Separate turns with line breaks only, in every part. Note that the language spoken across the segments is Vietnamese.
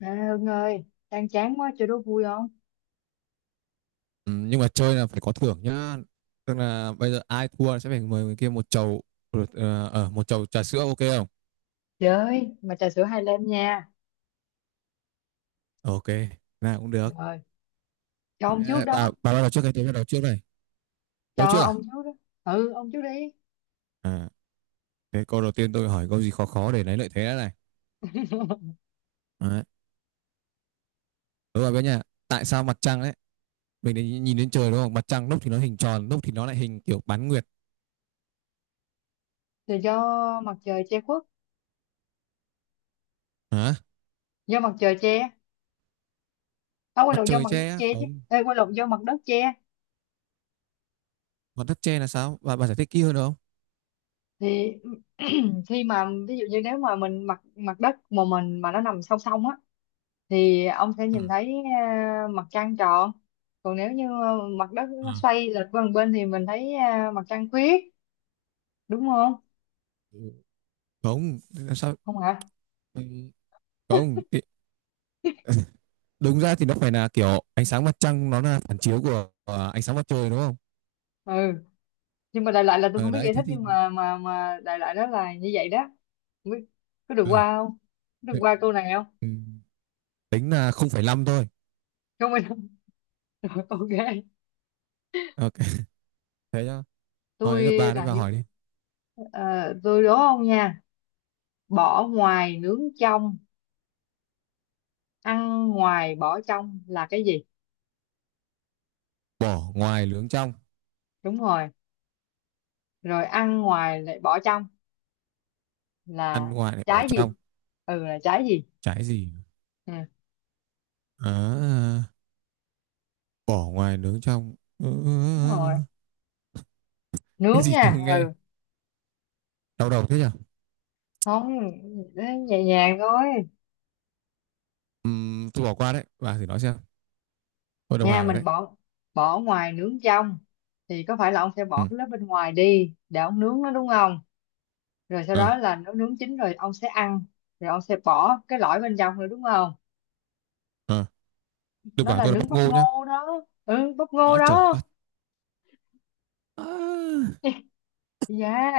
À, Hưng ơi, đang chán quá chơi đố vui không?
Ừ, nhưng mà chơi là phải có thưởng nhá, tức là bây giờ ai thua sẽ phải mời người kia một chầu một chầu trà sữa, ok không?
Chơi, mà trà sữa hai lem nha.
Ok, nào cũng được.
Rồi, cho ông trước
Thế bà
đó,
bà bắt đầu trước cái tôi bắt đầu trước này, tôi
cho
trước à?
ông trước đó. Ừ, ông trước đi.
à Thế câu đầu tiên tôi hỏi câu gì khó khó để lấy lợi thế đã này. Đấy. Đúng rồi bé nhà, tại sao mặt trăng đấy mình để nhìn đến trời đúng không, mặt trăng lúc thì nó hình tròn lúc thì nó lại hình kiểu bán nguyệt?
Rồi do mặt trời che khuất,
Hả?
do mặt trời che. À, quên
Mặt
lộn do
trời
mặt đất
che á?
che chứ.
Không,
Ê, quên lộn do mặt đất che.
mặt đất che là sao, bà giải thích kỹ hơn được không?
Thì khi mà ví dụ như nếu mà mình mặt mặt đất mà mình mà nó nằm song song á thì ông sẽ
Ừ.
nhìn thấy mặt trăng tròn. Còn nếu như mặt đất nó xoay lệch qua một bên thì mình thấy mặt trăng khuyết, đúng không?
Ừ. Không làm sao.
Không hả?
Ừ, không, đúng ra thì nó phải là kiểu ánh sáng mặt trăng nó là phản chiếu của ánh sáng mặt trời đúng không?
Ừ, nhưng mà đại loại là tôi không
Ờ
biết
đấy
giải
thế
thích,
thì
nhưng mà đại loại đó là như vậy đó. Không biết có được
ờ,
qua không, có được
thế-
qua câu này không?
ừ, tính là 0,5 thôi.
Không, mình không. Rồi, ok.
Ok thế nhá, hỏi đến lượt
Tôi
bà đấy,
làm
bà
những,
hỏi đi.
ờ, tôi đố ông nha. Bỏ ngoài nướng trong, ăn ngoài bỏ trong là cái gì?
Bỏ ngoài nướng trong,
Đúng rồi, rồi ăn ngoài lại bỏ trong
ăn
là
ngoài lại bỏ
trái
trong,
gì? Ừ, là trái gì?
trái gì?
Ừ,
à, Bỏ ngoài nướng trong. Ờ,
đúng rồi,
cái
nướng
gì chưa
nha,
nghe,
ừ.
đau đầu thế nhở.
Không, nhẹ nhàng thôi.
Tôi bỏ qua đấy, bà thử nói xem, tôi đồng
Nha,
hàng rồi đấy.
mình bỏ, bỏ ngoài nướng trong thì có phải là ông sẽ
Ừ.
bỏ cái lớp bên ngoài đi để ông nướng nó đúng không? Rồi sau
ờ,
đó là nó nướng chín rồi ông sẽ ăn, rồi ông sẽ bỏ cái lõi bên trong nữa đúng không?
ờ. Đừng
Nó
bảo
là
tôi là
nướng
bắp
bắp
ngô nhá.
ngô đó, ừ, bắp ngô
À, trời
đó.
đất. À.
Dạ,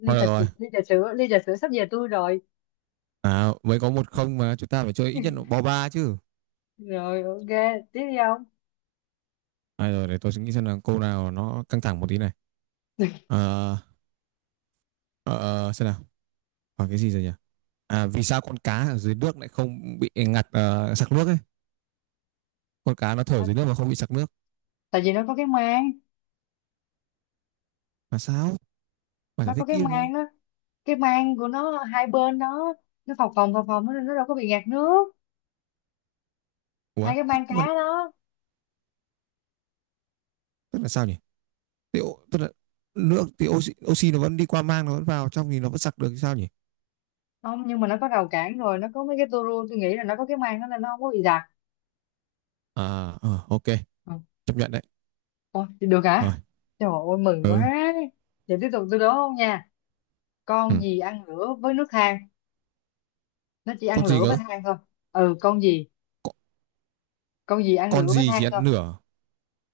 ly
Thôi được
trà sữa,
rồi.
ly trà sữa, ly trà sữa sắp về tôi rồi.
À, mới có một không mà chúng ta phải chơi ít nhất là bo ba chứ.
Rồi ok, tiếp đi ông.
À, rồi để tôi suy nghĩ xem là câu nào nó căng thẳng một tí này. Ờ, ờ, xem nào. Hỏi cái gì rồi nhỉ? À, vì sao con cá ở dưới nước lại không bị ngạt sặc nước ấy? Con cá nó thở
À,
dưới nước mà không bị sặc nước.
tại vì nó có cái mang.
Là sao? Bạn
Nó
giải
có
thích
cái
kỹ đúng không?
mang đó, cái mang của nó hai bên đó, nó phồng phồng phồng phồng nó đâu có bị ngạt nước.
Ủa,
Hai cái
tức
mang cá
mà-
đó.
tức là sao nhỉ? Tức là nước thì oxy nó vẫn đi qua mang nó vẫn vào trong thì nó vẫn sặc được thì sao nhỉ?
Không, nhưng mà nó có rào cản rồi, nó có mấy cái tua rua, tôi nghĩ là nó có cái màng đó nên nó không có bị dạt.
À, ờ, ok,
Ừ.
chấp nhận đấy.
Ôi, thì được
Rồi,
hả, trời ơi mừng quá.
ừ.
Vậy tiếp tục, tôi đố không nha.
Ừ.
Con gì ăn lửa với nước than, nó chỉ
Con
ăn
gì
lửa với
cơ?
than thôi. Ừ, con gì?
Con,
Con gì ăn
con
lửa với
gì chỉ
than thôi,
ăn nửa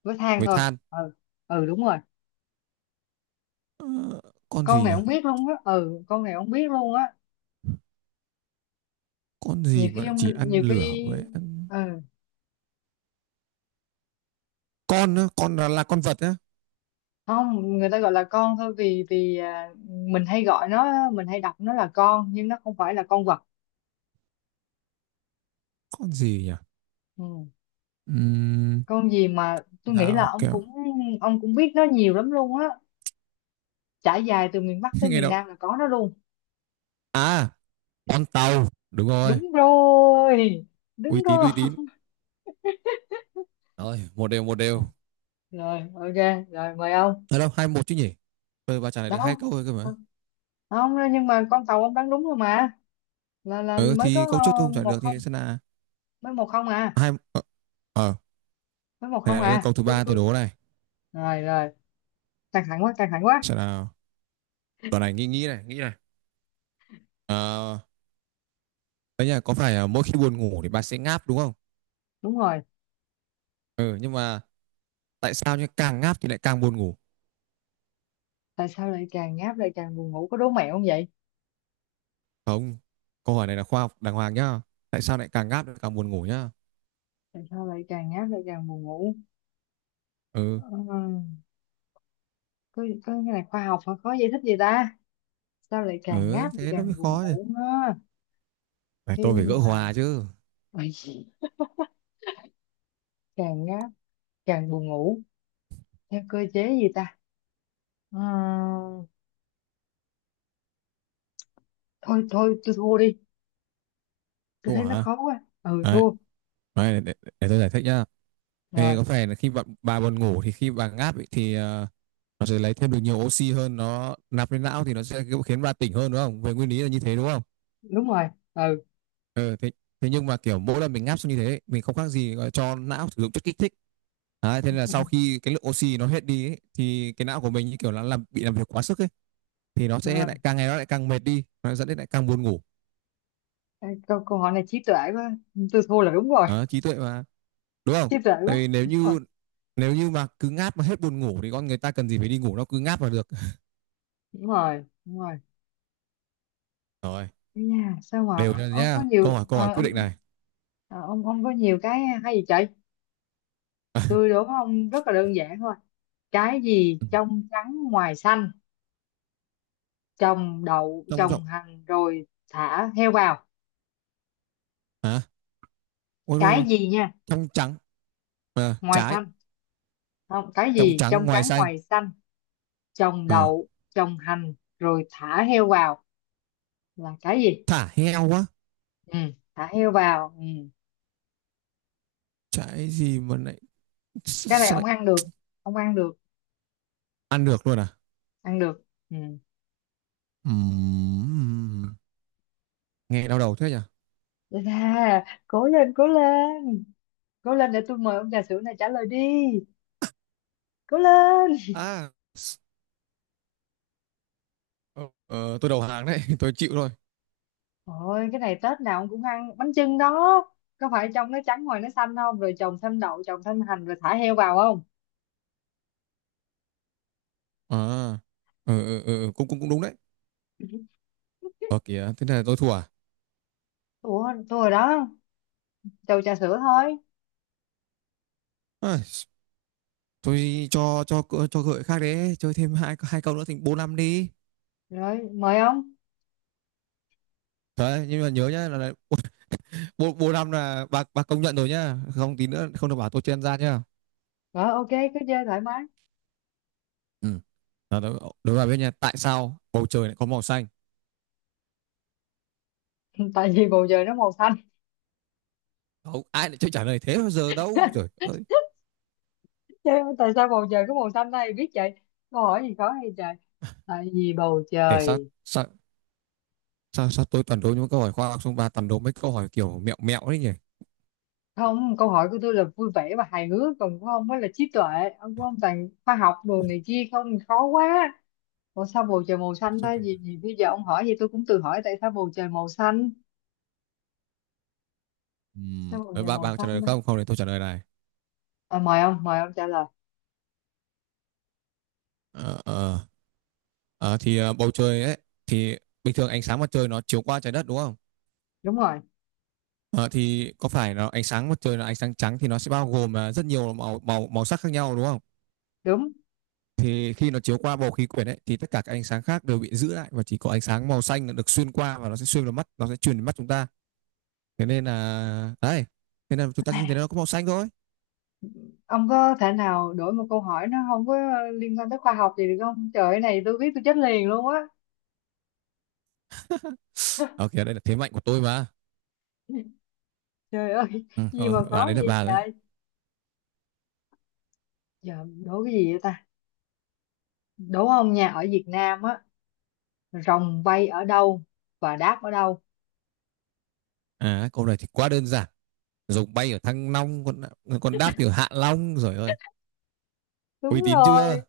với than
với
thôi.
than.
Ừ, ừ, đúng rồi.
Ờ, con gì
Con
nhỉ,
này không biết luôn á, ừ, con này không biết luôn á.
con
Nhiều
gì mà
khi
lại chỉ
không,
ăn
nhiều
lửa
khi,
với ăn,
ừ.
con là con vật á?
Không, người ta gọi là con thôi, vì vì à, mình hay gọi nó, mình hay đọc nó là con, nhưng nó không phải là con vật.
Con gì nhỉ?
Ừ.
Ừm,
Con gì mà tôi nghĩ là
dao
ông
kéo.
cũng, ông cũng biết nó nhiều lắm luôn á, trải dài từ miền Bắc tới
Nghe
miền
đâu,
Nam là có nó luôn.
à con tàu đúng rồi,
Đúng rồi,
uy
đúng
tín
rồi.
uy tín. Rồi một đều một đều,
Rồi ok, rồi mời ông.
ở đâu hai một chứ nhỉ, tôi bà trả lời được hai
Đâu,
câu thôi cơ mà.
không, nhưng mà con tàu ông đoán đúng rồi mà, là
Ừ
mới
thì
có
câu trước tôi không trả lời
một
được thì
không
sẽ là
Mới 1-0 à?
hai. Ờ ờ,
Mới một không
Này đấy là câu
à,
thứ
tôi
ba tôi
tôi
đố này,
Rồi rồi, căng thẳng quá, căng thẳng quá.
sẽ là, đoạn này nghĩ nghĩ này. ờ Đấy nhỉ, có phải là mỗi khi buồn ngủ thì bà sẽ ngáp đúng không?
Đúng rồi,
Ừ nhưng mà tại sao nhá, càng ngáp thì lại càng buồn ngủ?
tại sao lại càng ngáp lại càng buồn ngủ, có đố mẹo không vậy?
Không, câu hỏi này là khoa học đàng hoàng nhá, tại sao lại càng ngáp lại càng buồn ngủ nhá.
Tại sao lại càng ngáp lại càng buồn ngủ?
Ừ.
Ờ, có cái này khoa học mà có giải thích gì ta, sao lại càng
Ừ
ngáp lại
thế nó mới
càng buồn
khó chứ,
ngủ á?
phải tôi
Khi
phải gỡ
mà
hòa chứ.
ôi, càng ngáp càng buồn ngủ theo cơ chế gì ta? Ờ, thôi thôi tôi thua đi, tôi
Cô
thấy nó
hả?
khó quá, ừ,
Đấy,
thua.
để tôi giải thích nhá. Ê,
Rồi.
có phải là khi bà buồn ngủ thì khi bà ngáp ấy, thì nó sẽ lấy thêm được nhiều oxy hơn, nó nạp lên não thì nó sẽ khiến bà tỉnh hơn đúng không, về nguyên lý là như thế đúng không.
Đúng rồi. Ừ.
Ừ, thế thế nhưng mà kiểu mỗi lần mình ngáp xong như thế mình không khác gì gọi là cho não sử dụng chất kích thích. Đấy, thế nên là sau khi cái lượng oxy nó hết đi ấy, thì cái não của mình như kiểu là bị làm việc quá sức ấy, thì nó
Ờ,
sẽ lại càng ngày nó lại càng mệt đi, nó dẫn đến lại càng buồn ngủ.
câu câu hỏi này trí tuệ quá, tôi thua là đúng rồi.
Đó, trí tuệ mà, đúng không.
Trí tuệ
Tại
quá,
vì nếu
đúng rồi,
như, nếu như mà cứ ngáp mà hết buồn ngủ thì con người ta cần gì phải đi ngủ, nó cứ ngáp là được.
đúng rồi, đúng rồi.
Rồi
Ây da, sao mà
đều ra
ông có
nhá,
nhiều
câu hỏi quyết định này.
ờ, ông có nhiều cái hay gì trời.
À,
Tôi đố ông rất là đơn giản thôi. Cái gì trong trắng ngoài xanh, trồng đậu,
trong rộng.
trồng hành rồi thả heo vào.
Hả? Ôi
Cái
đúng,
gì nha,
trong trắng. Ờ,
ngoài
trái
xanh. Không, cái
trong
gì
trắng
trong
ngoài
trắng
xanh.
ngoài xanh, trồng
Ờ,
đậu, trồng hành rồi thả heo vào là cái gì?
thả heo quá,
Ừ, thả heo vào. Ừ.
trái gì mà lại
Cái này
sao lại
ông ăn được,
ăn được luôn à?
ăn được. Ừ.
Ừm. Nghe đau đầu thế nhỉ.
Đây cố lên, cố lên. Cố lên để tôi mời ông trà sữa này, trả lời đi. Cố lên.
à ờ, tôi đầu hàng đấy tôi chịu thôi.
Ôi cái này Tết nào ông cũng ăn bánh chưng đó. Có phải trong nó trắng ngoài nó xanh không? Rồi trồng thêm đậu, trồng thêm hành rồi thả heo vào không?
À, ừ, ừ, ừ, cũng cũng cũng đúng đấy. Ờ kìa thế này tôi thua à?
Ủa, tôi rồi đó, trầu trà sữa thôi.
Ai, tôi cho gợi khác đấy, chơi thêm hai hai câu nữa thành bô năm đi.
Rồi, mời ông.
Đấy, nhưng mà nhớ nhá là bô, bô năm là bà công nhận rồi nhá, không tí nữa không được bảo tôi chen ra nhá.
Rồi ok, cứ chơi thoải mái.
Ừ, đó, đó, đó là bên nhà, tại sao bầu trời lại có màu xanh?
Tại vì bầu trời nó màu xanh.
Không ai lại chơi trả lời thế bao giờ đâu rồi ơi.
Chứ tại sao bầu trời có màu xanh đây? Biết vậy. Câu hỏi gì khó hay trời? Tại vì bầu
Để sao
trời...
sao sao tôi toàn đố những câu hỏi khoa học xong bà toàn đố mấy câu hỏi kiểu mẹo mẹo đấy nhỉ.
Không, câu hỏi của tôi là vui vẻ và hài hước, còn của ông mới là trí tuệ. Ông, của ông toàn khoa học đồ này kia không, khó quá. Ủa sao bầu trời màu xanh
Trong
ta,
cảnh.
gì bây giờ ông hỏi gì tôi cũng tự hỏi tại sao bầu trời màu xanh. Sao bầu
Đấy,
trời
bạn
màu
bạn có trả lời
xanh
được
ta?
không, không thì tôi trả lời này.
À, mời ông, mời ông trả lời.
Ờ, ờ, bầu trời ấy thì bình thường ánh sáng mặt trời nó chiếu qua trái đất đúng không.
Đúng rồi.
Ờ, thì có phải nó ánh sáng mặt trời là ánh sáng trắng thì nó sẽ bao gồm rất nhiều màu màu màu sắc khác nhau đúng không.
Đúng.
Thì khi nó chiếu qua bầu khí quyển ấy thì tất cả các ánh sáng khác đều bị giữ lại và chỉ có ánh sáng màu xanh là được xuyên qua, và nó sẽ xuyên vào mắt, nó sẽ truyền đến mắt chúng ta. Thế nên là đấy, thế nên là chúng ta nhìn thấy nó có màu xanh thôi.
Ông có thể nào đổi một câu hỏi nó không có liên quan tới khoa học gì được không trời ơi, này tôi biết tôi chết liền luôn á.
Ok đây là thế mạnh của tôi mà.
Trời ơi,
Ừ,
gì
thôi,
mà
bà
khó
đấy là
vậy
bà đấy.
trời. Giờ đố cái gì vậy ta? Đố ông nha, ở Việt Nam á, rồng bay ở đâu và đáp ở đâu?
À câu này thì quá đơn giản, rồng bay ở Thăng Long, con đáp thì ở Hạ Long rồi ơi. Uy
Đúng
tín
rồi.
chưa?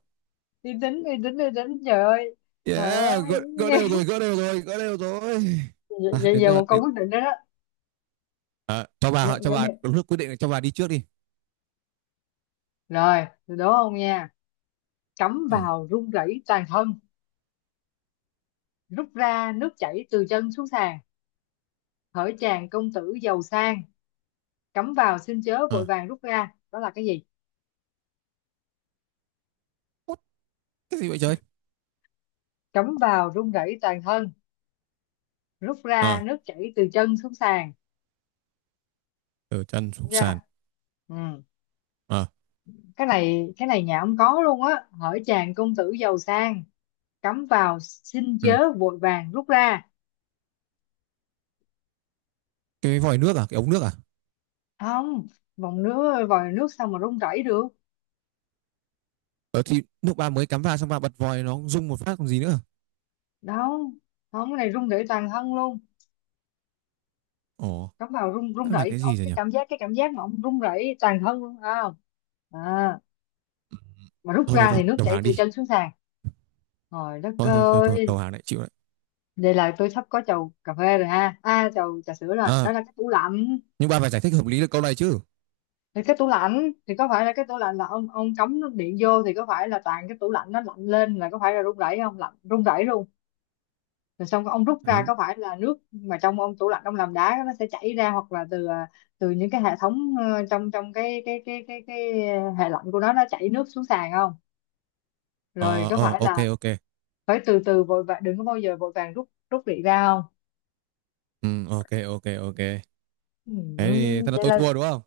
Đi tính, đi tính, đi tính trời ơi. Trời
Yeah,
ơi.
gỡ, gỡ đều rồi gỡ đều rồi gỡ đều rồi. À,
Vậy
đến
giờ
giờ
một câu
đến,
quyết định đó đó.
à,
Nhớ-
cho
nhớ đi.
bà lúc quyết định là cho bà đi trước đi.
Rồi từ đó ông nha, cắm
Ừ.
vào run rẩy toàn thân, rút ra nước chảy từ chân xuống sàn, hỡi chàng công tử giàu sang, cắm vào xin chớ vội
À.
vàng rút ra, đó là cái gì?
Út, cái gì vậy trời?
Cắm vào run rẩy toàn thân, rút ra
Ờ
nước chảy từ chân xuống sàn.
từ chân
Đúng
xuống
chưa?
sàn.
Ừ.
Ờ.
Cái này, cái này nhà ông có luôn á. Hỡi chàng công tử giàu sang, cắm vào xin
Ừ.
chớ vội vàng rút ra.
Cái vòi nước à, cái ống nước à?
Không, vòng nước vòi nước sao mà run rẩy được?
Ờ thì lúc bà mới cắm vào xong bà bật vòi nó rung một phát còn gì nữa.
Đâu, không, cái này rung rẩy toàn thân luôn.
Ồ.
Cắm vào rung rung
Đó là
rẩy
cái gì
ông,
rồi
cái
nhỉ?
cảm giác, cái cảm giác mà ông rung rẩy toàn thân luôn phải không? À, mà rút
Thôi thôi
ra
thôi
thì nước
đầu
chảy
hàng
từ
đi,
chân xuống sàn. Trời đất
thôi thôi thôi thôi đầu
ơi,
hàng lại chịu đấy.
đây là tôi sắp có chầu cà phê rồi ha, à chầu trà sữa rồi,
À,
đó là cái tủ lạnh.
nhưng ba phải giải thích hợp lý được câu này chứ.
Thì cái tủ lạnh, thì có phải là cái tủ lạnh là ông cắm nước điện vô thì có phải là toàn cái tủ lạnh nó lạnh lên, là có phải là rung rẩy không, lạnh rung rẩy luôn. Rồi xong ông rút
À,
ra có phải là nước mà trong ông tủ lạnh ông làm đá nó sẽ chảy ra, hoặc là từ từ những cái hệ thống trong trong cái hệ lạnh của nó chảy nước xuống sàn không? Rồi có
ờ
phải
ok
là
ok.
phải từ từ vội vàng, đừng có bao giờ vội vàng rút rút điện ra không?
Ừ, ok ok ok thế thì thật là
Vậy
tôi
là
thua đúng không.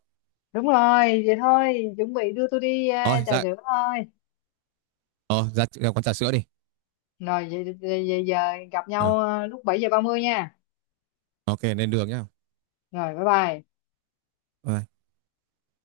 đúng rồi, vậy thôi chuẩn bị đưa tôi đi
Thôi
trà
dạ,
sữa thôi.
ờ ra, ra quán trà sữa đi.
Rồi vậy giờ gặp
Ờ,
nhau lúc 7:30 nha.
ok lên đường nhá.
Rồi bye bye.
Bye.